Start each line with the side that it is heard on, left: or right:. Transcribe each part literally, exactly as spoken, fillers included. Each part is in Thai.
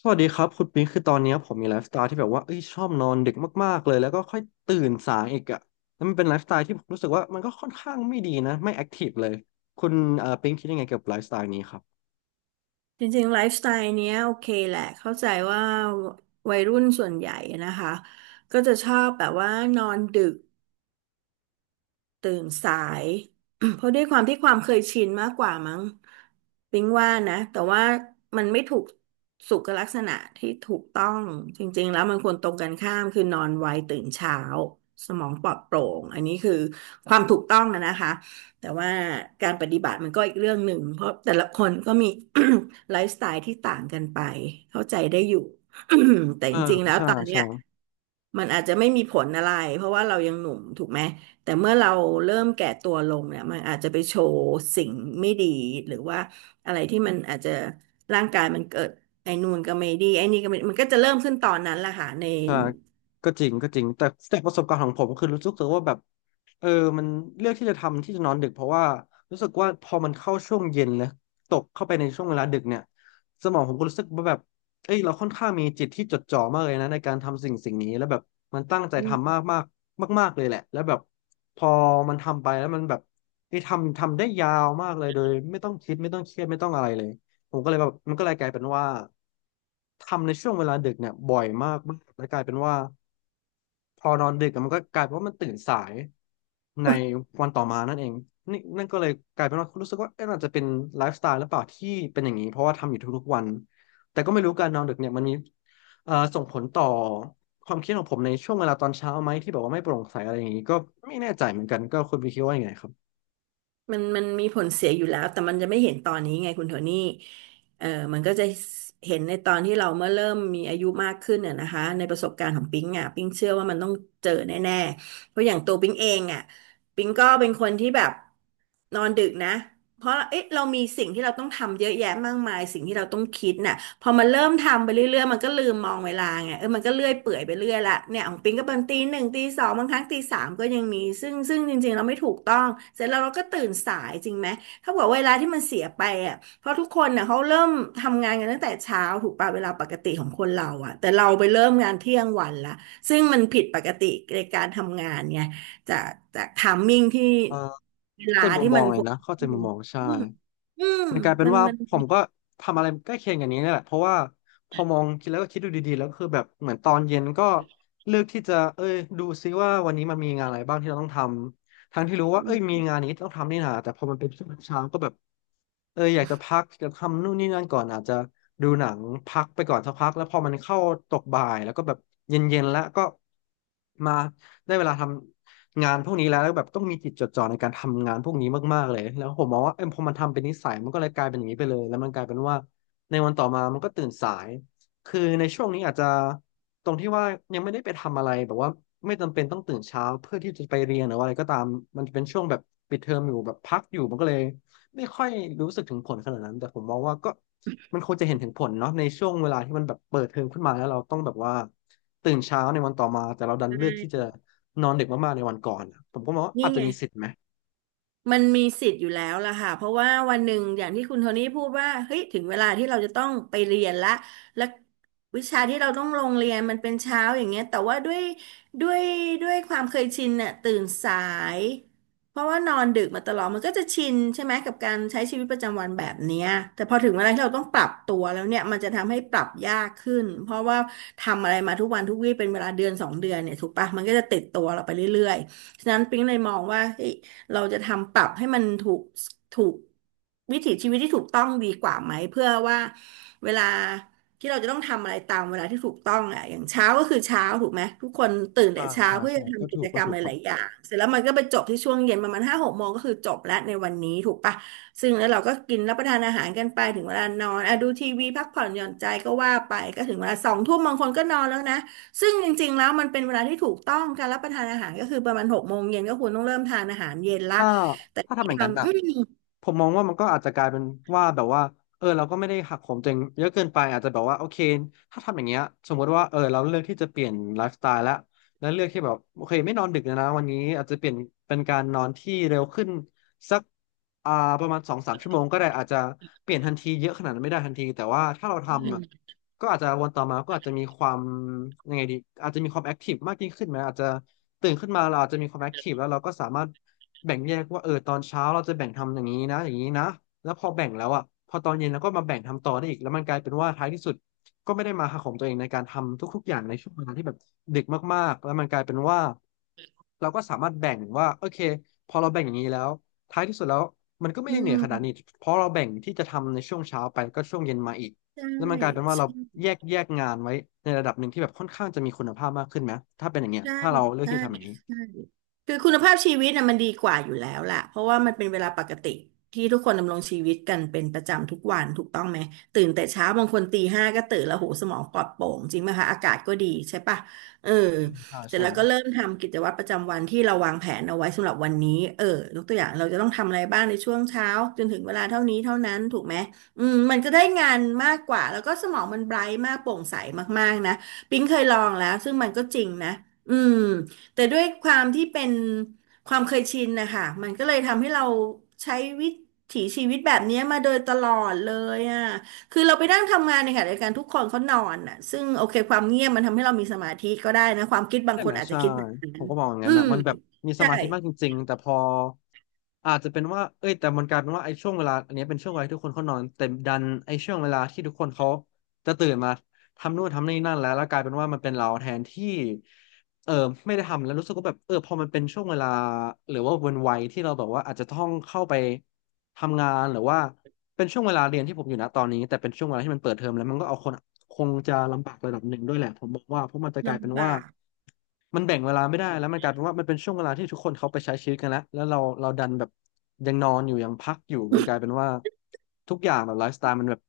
left: สวัสดีครับคุณปิงคือตอนเนี้ยผมมีไลฟ์สไตล์ที่แบบว่าเอ้ยชอบนอนดึกมากๆเลยแล้วก็ค่อยตื่นสายอีกอ่ะแล้วมันเป็นไลฟ์สไตล์ที่ผมรู้สึกว่ามันก็ค่อนข้างไม่ดีนะไม่แอคทีฟเลยคุณเอ่อปิงคิดยังไงเกี่ยวกับไลฟ์สไตล์นี้ครับ
right: จริงๆไลฟ์สไตล์เนี้ยโอเคแหละเข้าใจว่าวัยรุ่นส่วนใหญ่นะคะก็จะชอบแบบว่านอนดึก ตื่นสาย เพราะด้วยความที่ความเคยชินมากกว่ามั้งปิ๊งว่านะแต่ว่ามันไม่ถูกสุขลักษณะที่ถูกต้องจริงๆแล้วมันควรตรงกันข้ามคือนอนไวตื่นเช้าสมองปลอดโปร่งอันนี้คือความถูกต้องอะนะคะแต่ว่าการปฏิบัติมันก็อีกเรื่องหนึ่งเพราะแต่ละคนก็มี ไลฟ์สไตล์ที่ต่างกันไปเข้าใจได้อยู่ แต่จ
left: อ่า
right: ริงๆแล้ว
left: ใช่
right: ตอนเนี้
left: ใช่
right: ยมันอาจจะไม่มีผลอะไรเพราะว่าเรายังหนุ่มถูกไหม แต่เมื่อเราเริ่มแก่ตัวลงเนี่ยมันอาจจะไปโชว์สิ่งไม่ดีหรือว่าอะไรที่มันอาจจะร่างกายมันเกิดไอ้นู่นก็ไม่ดีไอ้นี่ก็ไม่มันก็จะเริ่มขึ้นตอนนั้นแหละค่ะใน
left: อ่าก็จริงก็จริงแต่จากประสบการณ์ของผมก็คือรู้สึกว่าแบบเออมันเลือกที่จะทำที่จะนอนดึกเพราะว่ารู้สึกว่าพอมันเข้าช่วงเย็นแล้วตกเข้าไปในช่วงเวลาดึกเนี่ยสมองผมก็รู้สึกว่าแบบเอ้ยเราค่อนข้างมีจิตที่จดจ่อมากเลยนะในการทำสิ่งสิ่งนี้แล้วแบบมันตั้งใจ
right: อื
left: ทำ
right: ม
left: มากมากมากมากๆเลยแหละแล้วแบบพอมันทำไปแล้วมันแบบไอ้ยทำทำได้ยาวมากเลยโดยไม่ต้องคิดไม่ต้องเครียดไม่ต้องอะไรเลย ผมก็เลยแบบมันก็เลยกลายเป็นว่าทำในช่วงเวลาดึกเนี่ยบ่อยมากมากแล้วกลายเป็นว่าพอนอนดึกอะมันก็กลายเป็นว่ามันตื่นสายในวันต่อมานั่นเองนี่นั่นก็เลยกลายเป็นว่ารู้สึกว่าเอ๊ะอาจจะเป็นไลฟ์สไตล์หรือเปล่าที่เป็นอย่างนี้เพราะว่าทำอยู่ทุกๆวันแต่ก็ไม่รู้การนอนดึกเนี่ยมันมีเอ่อส่งผลต่อความคิดของผมในช่วงเวลาตอนเช้าไหมที่บอกว่าไม่โปร่งใสอะไรอย่างนี้ก็ไม่แน่ใจเหมือนกันก็คุณพี่คิดว่ายังไงครับ
right: มันมันมีผลเสียอยู่แล้วแต่มันจะไม่เห็นตอนนี้ไงคุณโทนี่เออมันก็จะเห็นในตอนที่เราเมื่อเริ่มมีอายุมากขึ้นน่ะนะคะในประสบการณ์ของปิ๊งอ่ะปิ๊งเชื่อว่ามันต้องเจอแน่ๆเพราะอย่างตัวปิ๊งเองอ่ะปิ๊งก็เป็นคนที่แบบ นอนดึกนะเพราะเอ๊ะเรามีสิ่งที่เราต้องทำเยอะแยะมากมายสิ่งที่เราต้องคิดน่ะพอมันเริ่มทำไปเรื่อยๆมันก็ลืมมองเวลาไงเออมันก็เลื่อยเปื่อยไปเรื่อยละเนี่ยของปิงก็เป็นตีหนึ่งตีสองบางครั้งตีสามก็ยังมีซึ่งซึ่งจริงๆเราไม่ถูกต้องเสร็จแล้วเราก็ตื่นสายจริงไหมถ้าบอกเวลาที่มันเสียไปอ่ะเพราะทุกคนน่ะเขาเริ่มทำงานกันตั้งแต่เช้าถูกป่ะเวลาปกติของคนเราอ่ะแต่เราไปเริ่มงานเที่ยงวันละซึ่งมันผิดปกติในการทำงานไง จากจากไทมิ่งที่
left: เอ่อ
right: เว
left: เข้าใจ
right: ลา
left: มุม
right: ที่
left: มอ
right: มั
left: ง
right: น
left: เล
right: ค
left: ย
right: วร
left: นะ
right: จะ
left: เข้าใจ
right: ขึ้น
left: มุมมองใช่
right: อืมอืม
left: มันกลายเป็น
right: มัน
left: ว่า
right: มัน
left: ผมก็ทำอะไรใกล้เคียงอย่างนี้เนี่ยแหละเพราะว่าพอมองคิดแล้วก็คิดดูดีๆแล้วก็คือแบบเหมือนตอนเย็นก็เลือกที่จะเอ้ยดูซิว่าวันนี้มันมีงานอะไรบ้างที่เราต้องทำทั้งที่รู้ว่า
right: อื
left: เอ้ยมี
right: ม
left: งานนี้ต้องทำนี่นาแต่พอมันเป็นช่วงเช้าก็แบบเอออยากจะพักจะทำนู่นนี่นั่นก่อนอาจจะดูหนังพักไปก่อนสักพักแล้วพอมันเข้าตกบ่ายแล้วก็แบบเย็นๆแล้วก็มาได้เวลาทำ งานพวกนี้แล้วแล้วแบบต้องมีจิตจดจ่อในการทำงานพวกนี้มากๆเลยแล้วผมมองว่าเอ็มพอมันทำเป็นนิสัยมันก็เลยกลายเป็นอย่างนี้ไปเลยแล้วมันกลายเป็นว่าในวันต่อมามันก็ตื่นสายคือในช่วงนี้อาจจะตรงที่ว่ายังไม่ได้ไปทำอะไรแบบว่าไม่จำเป็นต้องตื่นเช้าเพื่อที่จะไปเรียนหรือว่าอะไรก็ตามมันจะเป็นช่วงแบบปิดเทอมอยู่แบบพักอยู่มันก็เลย ไม่ค่อยรู้สึกถึงผลขนาดนั้นแต่ผมมองว่าก็มันควรจะเห็นถึงผลเนาะในช่วงเวลาที่มันแบบเปิดเทอมขึ้นมาแล้วเราต้องแบบว่าตื่นเช้าในวันต่อมาแต่เราดันเลือ
right: ได้
left: กที่จะนอนดึกมากๆในวันก่อนอะผมก็มองว่า
right: นี่
left: อาจจะ
right: ไง
left: มีสิทธิ์ไหม
right: มันมีสิทธิ์อยู่แล้วล่ะค่ะเพราะว่าวันหนึ่งอย่างที่คุณโทนี่พูดว่าเฮ้ยถึงเวลาที่เราจะต้องไปเรียนละและวิชาที่เราต้องลงเรียนมันเป็นเช้าอย่างเงี้ยแต่ว่าด้วยด้วยด้วยความเคยชินน่ะตื่นสายเพราะว่านอนดึกมาตลอดมันก็จะชินใช่ไหมกับการใช้ชีวิตประจำวันแบบเนี้ยแต่พอถึงเวลาที่เราต้องปรับตัวแล้วเนี่ยมันจะทำให้ปรับยากขึ้นเพราะว่าทำอะไรมาทุกวันทุกวี่เป็นเวลาเดือนสองเดือนเนี่ยถูกปะมันก็จะติดตัวเราไปเรื่อยๆฉะนั้นปิ๊งเลยมองว่าเฮ้ย เราจะทำปรับให้มันถูกถูกวิถีชีวิตที่ถูกต้องดีกว่าไหมเพื่อว่าเวลาที่เราจะต้องทำอะไรตามเวลาที่ถูกต้องอ่ะอย่างเช้าก็คือเช้าถูกไหมทุกคนตื่นแต่
left: ใช่
right: เช้า
left: ใช่
right: เพื่อ
left: ใช่
right: จะ
left: ก็
right: ทำกิ
left: ถู
right: จ
left: ก
right: ก
left: ก็
right: รรม
left: ถู
right: ห
left: กครับ
right: ลายๆอย่างเสร็จแล้วมันก็ไปจบที่ช่วงเย็นประมาณห้าหกโมงก็คือจบแล้วในวันนี้ถูกปะซึ่งแล้วเราก็กินรับประทานอาหารกันไปถึงเวลานอนอ่ะดูทีวีพักผ่อนหย่อนใจก็ว่าไปก็ถึงเวลาสองทุ่มบางคนก็นอนแล้วนะ ซึ่งจริงๆแล้วมันเป็นเวลาที่ถูกต้องการรับประทานอาหารก็คือประมาณหกโมงเย็นก็ควรต้องเริ่มทานอาหารเย็นละ
left: ถ้า
right: แต่
left: ถ้า
right: ด้
left: ทำอย่า
right: ค
left: ง
right: วา
left: นั้น
right: ม
left: อ่ะ
right: อื
left: ผมมองว่ามันก็อาจจะกลายเป็นว่าแบบว่าเออเราก็ไม่ได้หักโหมตัวเองเยอะเกินไปอาจจะแบบว่าโอเคถ้าทำอย่างเงี้ยสมมติว่าเออเราเลือกที่จะเปลี่ยนไลฟ์สไตล์แล้วแล้วเลือกที่แบบโอเคไม่นอนดึกแล้วนะวันนี้อาจจะเปลี่ยนเป็นการนอนที่เร็วขึ้นสักอ่าประมาณสองสามชั่วโมงก็ได้อาจจะเปลี่ยนทันทีเยอะขนาดนั้นไม่ได้ทันทีแต่ว่าถ้าเราทำอะ
right: ม
left: ก็อาจจะวันต่อมาก็อาจจะมีความยังไงดีอาจจะมีความแอคทีฟมากยิ่งขึ้นไหมอาจจะตื่นขึ้นมาเราอาจจะมีความแอคทีฟแล้วเราก็สามารถ แบ่งแยกว่าเออตอนเช้าเราจะแบ่งทำอย่างนี้นะอย่างนี้นะแล้วพอแบ่งแล้วอ่ะพอตอนเย็นเราก็มาแบ่งทำต่อได้อีกแล้วมันกลายเป็นว่าท้ายที่สุดก็ไม่ได้มาหาของตัวเองในการทำทุกๆอย่างในช่วงเวลาที่แบบเด็กมากๆแล้วมันกลายเป็นว่าเราก็สามารถแบ่งว่าโอเคพอเราแบ่งอย่างนี้แล้วท้ายที่สุดแล้วมันก็ไม่
right: อื
left: ได้เหนื่อย
right: ม
left: ขนาดนี้เพราะเราแบ่งที่จะทำในช่วงเช้าไปก็ช่วงเย็นมาอีก
right: ใช่
left: แล้วมันกลายเป็นว่าเรา
right: ใช่
left: แยกแยกงานไว้ในระดับหนึ่งที่แบบค่อนข้างจะมีคุณภาพมากขึ้นไหมถ้าเป็นอย่างเงี้ย
right: ใช่
left: ถ้าเราเลือก
right: ใช่
left: ที่จะทำอย่างนี้
right: ใช่คือคุณภาพชีวิตน่ะมันดีกว่าอยู่แล้วล่ะเพราะว่ามันเป็นเวลาปกติที่ทุกคนดำรงชีวิตกันเป็นประจำทุกวันถูกต้องไหม ตื่นแต่เช้าบางคนตีห้าก็ตื่นแล้วโหสมองปลอดโปร่งจริงไหมคะอากาศก็ดีใช่ปะเออ
left: ใช่
right: เสร็จ
left: ใช่
right: แล้วก็เริ่มทำกิจวัตรประจำวันที่เราวางแผนเอาไว้สำหรับวันนี้เออยกตัวอย่างเราจะต้องทำอะไรบ้างในช่วงเช้าจนถึงเวลาเท่านี้เท่านั้นถูกไหมอืมมันก็ได้งานมากกว่าแล้วก็สมองมันไบรท์มากโปร่งใสมากๆนะปิ๊งเคยลองแล้วซึ่งมันก็จริงนะ อืมแต่ด้วยความที่เป็นความเคยชินนะคะมันก็เลยทำให้เราใช้วิถีชีวิตแบบนี้มาโดยตลอดเลยอ่ะคือเราไปนั่งทำงานในขณะเดียวกันทุกคนเขานอนอ่ะซึ่งโอเคความเงียบมันทำให้เรามีสมาธิก็ได้นะความคิดบาง
left: ใช่
right: ค
left: ไหม
right: นอาจจะ
left: ใช่
right: คิดแบบนั้
left: ผ
right: น
left: มก็มองอย่าง
right: อื
left: นั้นนะ
right: ม
left: มันแบบมีส
right: ใช่
left: มาธิมากจริงๆแต่พออาจจะเป็นว่าเอ้ยแต่มันกลายเป็นว่าไอ้ช่วงเวลาอันเนี้ยเป็นช่วงเวลาที่ทุกคนเขานอนแต่ดันไอ้ช่วงเวลาที่ทุกคนเขาจะตื่นมาทำนู่นทำนี่นั่นแล้วแล้วกลายเป็นว่ามันเป็นเราแทนที่เออไม่ได้ทำแล้วรู้สึกว่าแบบเออพอมันเป็นช่วงเวลาหรือว่าวันวัยที่เราแบบว่าอาจจะต้องเข้าไปทำงานหรือว่า เป็นช่วงเวลาเรียนที่ผมอยู่นะตอนนี้แต่เป็นช่วงเวลาที่มันเปิดเทอมแล้วมันก็เอาคนคงจะลำบากระดับหนึ่งด้วยแหละผมบอกว่าเพราะมันจะกลายเป็น
right: ลำ
left: ว่า
right: บาก
left: มันแบ่งเวลาไม่ได้แล้วมันกลายเป็นว่ามันเป็นช่วงเวลาที่ทุกคนเขาไปใช้ชีวิตกันแล้วแล้วเราเราดันแบบยังนอนอยู่ยังพักอยู่มันกลายเป็นว่าทุกอย่างแบบไลฟ์สไตล์มันแบบ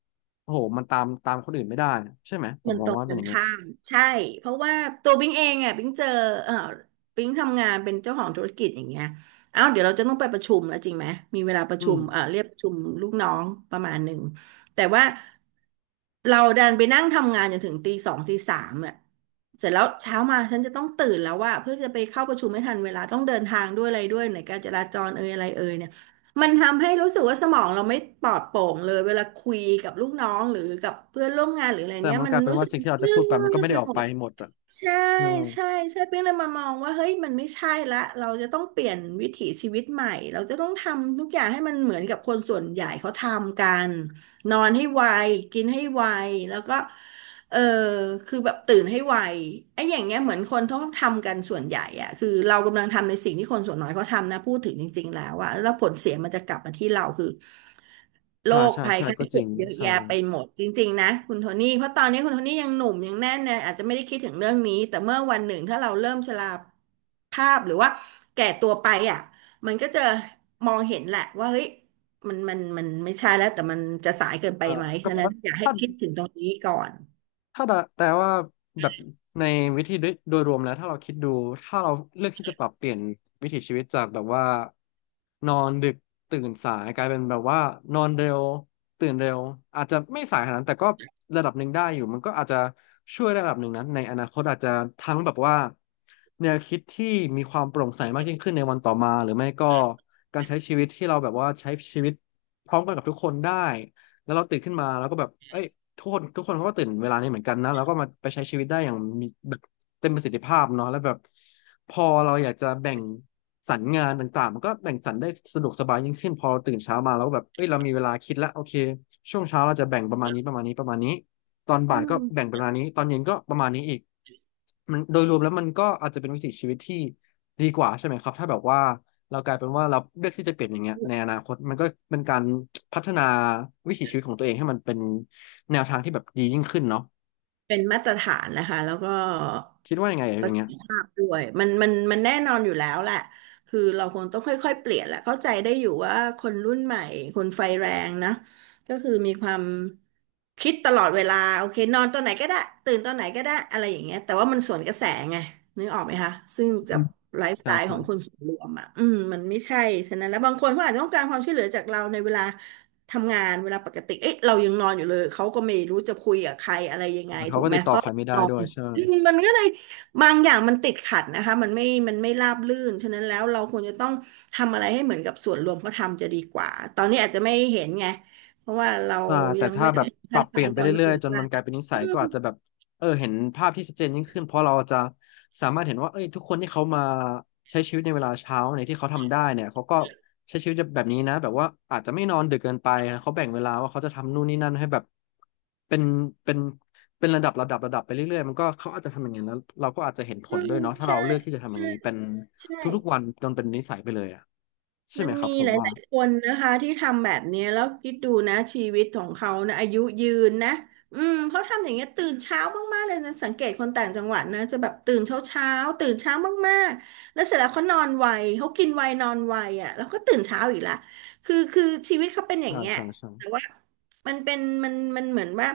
left: โอ้โหมันตามตามคนอื่นไม่ได้อะใช่ไหมผ
right: มั
left: ม
right: น
left: ม
right: ต
left: อง
right: รง
left: ว่าเป็
right: กั
left: นอ
right: น
left: ย่างเงี้ย
right: ข้ามใช่เพราะว่าตัวบิงเองอ่ะบิงเจอเออบิงทำงานเป็นเจ้าของธุรกิจอย่างเงี้ยเอ้าเดี๋ยวเราจะต้องไปประชุมแล้วจริงไหมมีเวลาประ
left: อื
right: ชุ
left: ม
right: มเออเรียกประชุมลูกน้องประมาณหนึ่งแต่ว่าเราดันไปนั่งทำงานจนถึงตีสองตีสามอ่ะเสร็จแล้วเช้ามาฉันจะต้องตื่นแล้วว่าเพื่อจะไปเข้าประชุมไม่ทันเวลาต้องเดินทางด้วยอะไรด้วยไหนการจราจรเอ่ยอะไรเอ่ย มันทำให้รู้สึกว่าสมองเราไม่ปลอดโปร่งเลยเวลาคุยกับลูกน้องหรือกับเพื่อนร่วมงานหรืออะไร
left: แต่
right: เนี้ย
left: มัน
right: มั
left: ก
right: น
left: ลายเป็น
right: รู้สึ
left: ว่า
right: ก
left: สิ่งที่เราจะ
right: เย
left: พู
right: อะ
left: ดไปมันก็ไม่
right: ไป
left: ได้ออ
right: ห
left: ก
right: ม
left: ไป
right: ด
left: หมดอ่ะ
right: ใช่
left: ใช่
right: ใช่ใช่เพียงเลยมามองว่าเฮ้ยมันไม่ใช่ละเราจะต้องเปลี่ยนวิถีชีวิตใหม่เราจะต้องทำทุกอย่างให้มันเหมือนกับคนส่วนใหญ่เขาทำกันนอนให้ไวกินให้ไวแล้วก็เออคือแบบตื่นให้ไวไอ้อย่างเงี้ยเหมือนคนเขาทำกันส่วนใหญ่อะคือเรากำลังทำในสิ่งที่คนส่วนน้อยเขาทำนะพูดถึงจริงๆแล้วอะแล้วผลเสียมันจะกลับมาที่เราคือ โร
left: ใช่
right: ค
left: ใช่
right: ภัย
left: ใช่
right: ไข้
left: ก็จ
right: เจ็
left: ริ
right: บ
left: ง
right: เยอะ
left: ใช่
right: แยะไปหมดจริงๆนะคุณโทนี่เพราะตอนนี้คุณโทนี่ยังหนุ่มยังแน่นเลยอาจจะไม่ได้คิดถึงเรื่องนี้แต่เมื่อวันหนึ่งถ้าเราเริ่มชราภาพหรือว่าแก่ตัวไปอ่ะมันก็จะมองเห็นแหละว่าเฮ้ยมันมันมันไม่ใช่แล้วแต่มันจะสายเกินไป
left: เออ
right: ไหม
left: ก็
right: ฉะ
left: แปล
right: นั้น
left: ว่า
right: อยากให้
left: ถ้า
right: คิดถึงตรงนี้ก่อน
left: ถ้าแต่แต่ว่าแบบในวิธีโดยโดยรวมแล้วถ้าเราคิดดูถ้าเราเลือกที่จะปรับเปลี่ยนวิถีชีวิตจากแบบว่านอนดึกตื่นสายกลายเป็นแบบว่านอนเร็วตื่นเร็วอาจจะไม่สายขนาดนั้นแต่ก็ระดับหนึ่งได้อยู่มันก็อาจจะช่วยระดับหนึ่งนะในอนาคตอาจจะทั้งแบบว่าแนวคิดที่มีความโปร่งใสมากยิ่งขึ้นในวันต่อมาหรือไม่ก็การใช้ชีวิตที่เราแบบว่าใช้ชีวิตพร้อมกันกับทุกคนได้แล้วเราตื่นขึ้นมาแล้วก็แบบเอ้ย ทุกคนทุกคนเขาก็ตื่นเวลานี้เหมือนกันนะแล้วก็มาไปใช้ชีวิตได้อย่างมีแบบเต็มประสิทธิภาพเนาะแล้วแบบพอเราอยากจะแบ่งสรรงานต่างๆมันก็แบ่งสรรได้สะดวกสบายยิ่งขึ้นพอเราตื่นเช้ามาแล้วแบบเอ้ยเรามีเวลาคิดแล้วโอเคช่วงเช้าเราจะแบ่งประมาณนี้ประมาณนี้ประมาณนี้ตอนบ่ายก็แบ่งประมาณนี้ตอนเย็นก็ประมาณนี้อีกมันโดยรวมแล้วมันก็อาจจะเป็นวิถีชีวิตที่ดีกว่าใช่ไหมครับถ้าแบบว่า เรากลายเป็นว่าเราเลือกที่จะเปลี่ยนอย่างเงี้ยในอนาคตมันก็เป็นการพัฒนาวิถีชีวิตของตัวเองให้มันเป็นแนวทางที่แบบดียิ่งขึ้นเนาะ
right: เป็นมาตรฐานนะคะแล้วก็
left: คิดว่ายังไงอ
right: ป
left: ย่า
right: ระ
left: ง
right: สิ
left: เงี้
right: ท
left: ย
right: ธิภาพด้วยมันมันมันแน่นอนอยู่แล้วแหละคือเราคงต้องค่อยๆเปลี่ยนแหละเข้าใจได้อยู่ว่าคนรุ่นใหม่คนไฟแรงนะก็คือมีความคิดตลอดเวลาโอเคนอนตอนไหนก็ได้ตื่นตอนไหนก็ได้อะไรอย่างเงี้ยแต่ว่ามันสวนกระแสไงนึกออกไหมคะซึ่ง
left: อื
right: กั
left: ม
right: บไลฟ์ส
left: ใช่
right: ไตล์ข
left: ใช่
right: องคนส่วนรวมอ่ะอืมมันไม่ใช่ฉะนั้นแล้วบางคนเขาอาจจะต้องการความช่วยเหลือจากเราในเวลา ทำงานเวลาปกติเอ๊ะเรายังนอนอยู่เลยเขาก็ไม่รู้จะคุยกับใครอะไรยังไง
left: เขา
right: ถูก
left: ก็
right: ไหม
left: ติด
right: เพ
left: ต่อ
right: ราะ
left: ใคร
right: เรา
left: ไม่ได้
right: นอ
left: ด้ว
right: น
left: ยใช่
right: อืมมันก็เลยบางอย่างมันติดขัดนะคะมันไม่มันไม่ราบรื่นฉะนั้นแล้วเราควรจะต้องทำอะไรให้เหมือนกับส่วนรวมเขาทำจะดีกว่าตอนนี้อาจจะไม่เห็นไงเพราะว่าเรา
left: ใช่แต่
right: ยัง
left: ถ้า
right: ไม่ได้
left: แบบ
right: ถึง
left: ปรั
right: ขั้น
left: บ
right: ต
left: เป
right: อ
left: ลี่ย
right: น
left: นไป
right: จน
left: เรื่อ
right: ถึ
left: ย
right: ง
left: ๆจน
right: ว่า
left: มันกลายเป็นนิสั
right: อื
left: ยก็
right: ม
left: อาจจะแบบเออเห็นภาพที่ชัดเจนยิ่งขึ้นเพราะเราจะสามารถเห็นว่าเอ้ยทุกคนที่เขามาใช้ชีวิตในเวลาเช้าในยที่เขาทำได้เนี่ยเขาก็ใช้ชีวิตแบบนี้นะแบบว่าอาจจะไม่นอนดึกเกินไปนะเขาแบ่งเวลาว่าเขาจะทำนู่นนี่นั่นให้แบบเป็นเป็นเป็นระดับระดับระดับไปเรื่อยๆมันก็เขาอาจจะทำอย่างนั้นแล้วเราก็อาจจะเห็นผ
right: อื
left: ลด้ว
right: ม
left: ยเนาะถ้า
right: ใช่
left: เราเลือกที่จะทำอย่า
right: ใช่
left: งนี้เป็น
right: ใช่
left: ทุกๆวันจนเป็นนิสัยไปเลยอ่ะใช่
right: มั
left: ไหม
right: น
left: ครั
right: มี
left: บผม
right: ห
left: ว่า
right: ลายๆคนนะคะที่ทำแบบเนี้ยแล้วคิดดูนะชีวิตของเขานะอายุยืนนะอืมเขาทำอย่างเงี้ยตื่นเช้ามากๆเลยนะสังเกตคนต่างจังหวัดนะจะแบบตื่นเช้าเช้าตื่นเช้ามากๆแล้วเสร็จแล้วเขานอนไวเขากินไวนอนไวอ่ะแล้วก็ตื่นเช้าอีกละคือคือชีวิตเขาเป็นอย่าง
left: ใช่
right: เงี้ย
left: ใช่ใช่
right: แต่ว่ามันเป็นมันมันเหมือนว่า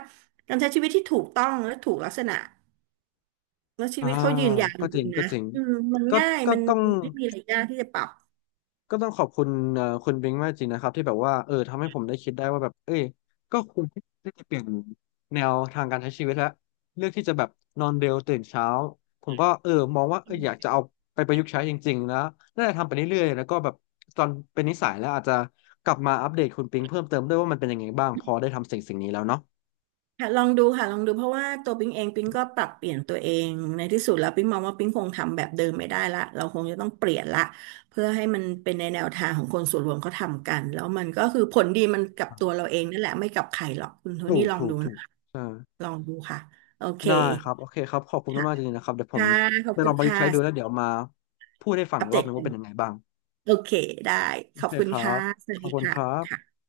right: การใช้ชีวิตที่ถูกต้องและถูกลักษณะแล้วชี
left: อ่า
right: วิตเขายืนยาวจ
left: ก็จริ
right: ริ
left: ง
right: งๆ
left: ก็
right: นะ
left: จริง
right: อืมมัน
left: ก็
right: ง่าย
left: ก็
right: มัน
left: ต้อง
right: ไม่มีอะไรยากที่จะปรับ
left: ก็ต้องขอบคุณเอ่อคุณบิงมากจริงนะครับที่แบบว่าเออทำให้ผมได้คิดได้ว่าแบบเอ้ยก็ควรที่จะเปลี่ยนแนวทางการใช้ชีวิตแล้วเลือกที่จะแบบนอนเร็วตื่นเช้าผมก็เออมองว่าเอออยากจะเอาไปประยุกต์ใช้จริงๆนะน่าจะทำไปเรื่อยๆแล้วก็แบบตอนเป็นนิสัยแล้วอาจจะกลับมาอัปเดตคุณปิงเพิ่มเติมด้วยว่ามันเป็นยังไงบ้างพอได้ทำสิ่งสิ่งนี้แล้วเนาะ
right: ค่ะลองดูค่ะลองดูเพราะว่าตัวปิ๊งเองปิ๊งก็ปรับเปลี่ยนตัวเองในที่สุดแล้วปิ๊งมองว่าปิ๊งคงทำแบบเดิมไม่ได้ละเราคงจะต้องเปลี่ยนละเพื่อให้มันเป็นในแนวทางของคนส่วนรวมเขาทำกันแล้วมันก็คือผลดีมันกับตัวเราเองนั่นแหละไม่กับใครหรอกคุณโท
left: ถู
right: นี่
left: ก
right: ลอง
left: ถูก
right: ดู
left: ถู
right: นะ
left: ก
right: คะ
left: ใช่
right: ลองดูค่ะโอเค
left: ได้ครับโอเคครับขอบคุณ
right: ค่ะ
left: มากๆจริงๆนะครับเดี๋ยวผม
right: ค่ะขอบ
left: ไป
right: คุ
left: ลอ
right: ณ
left: งประยุก
right: ค่ะ
left: ต์ใช้ดูแล้วเดี๋ยวมาพูดให้ฟัง
right: อั
left: อี
right: ป
left: กร
right: เด
left: อบห
right: ต
left: นึง
right: กั
left: ว่า
right: น
left: เป็นยังไงบ้าง
right: โอเคได้
left: โอ
right: ขอ
left: เค
right: บคุณ
left: ครั
right: ค่ะ
left: บ
right: สวั
left: ข
right: ส
left: อบ
right: ดี
left: คุณค
right: ค่ะ
left: รับ
right: ค่ะ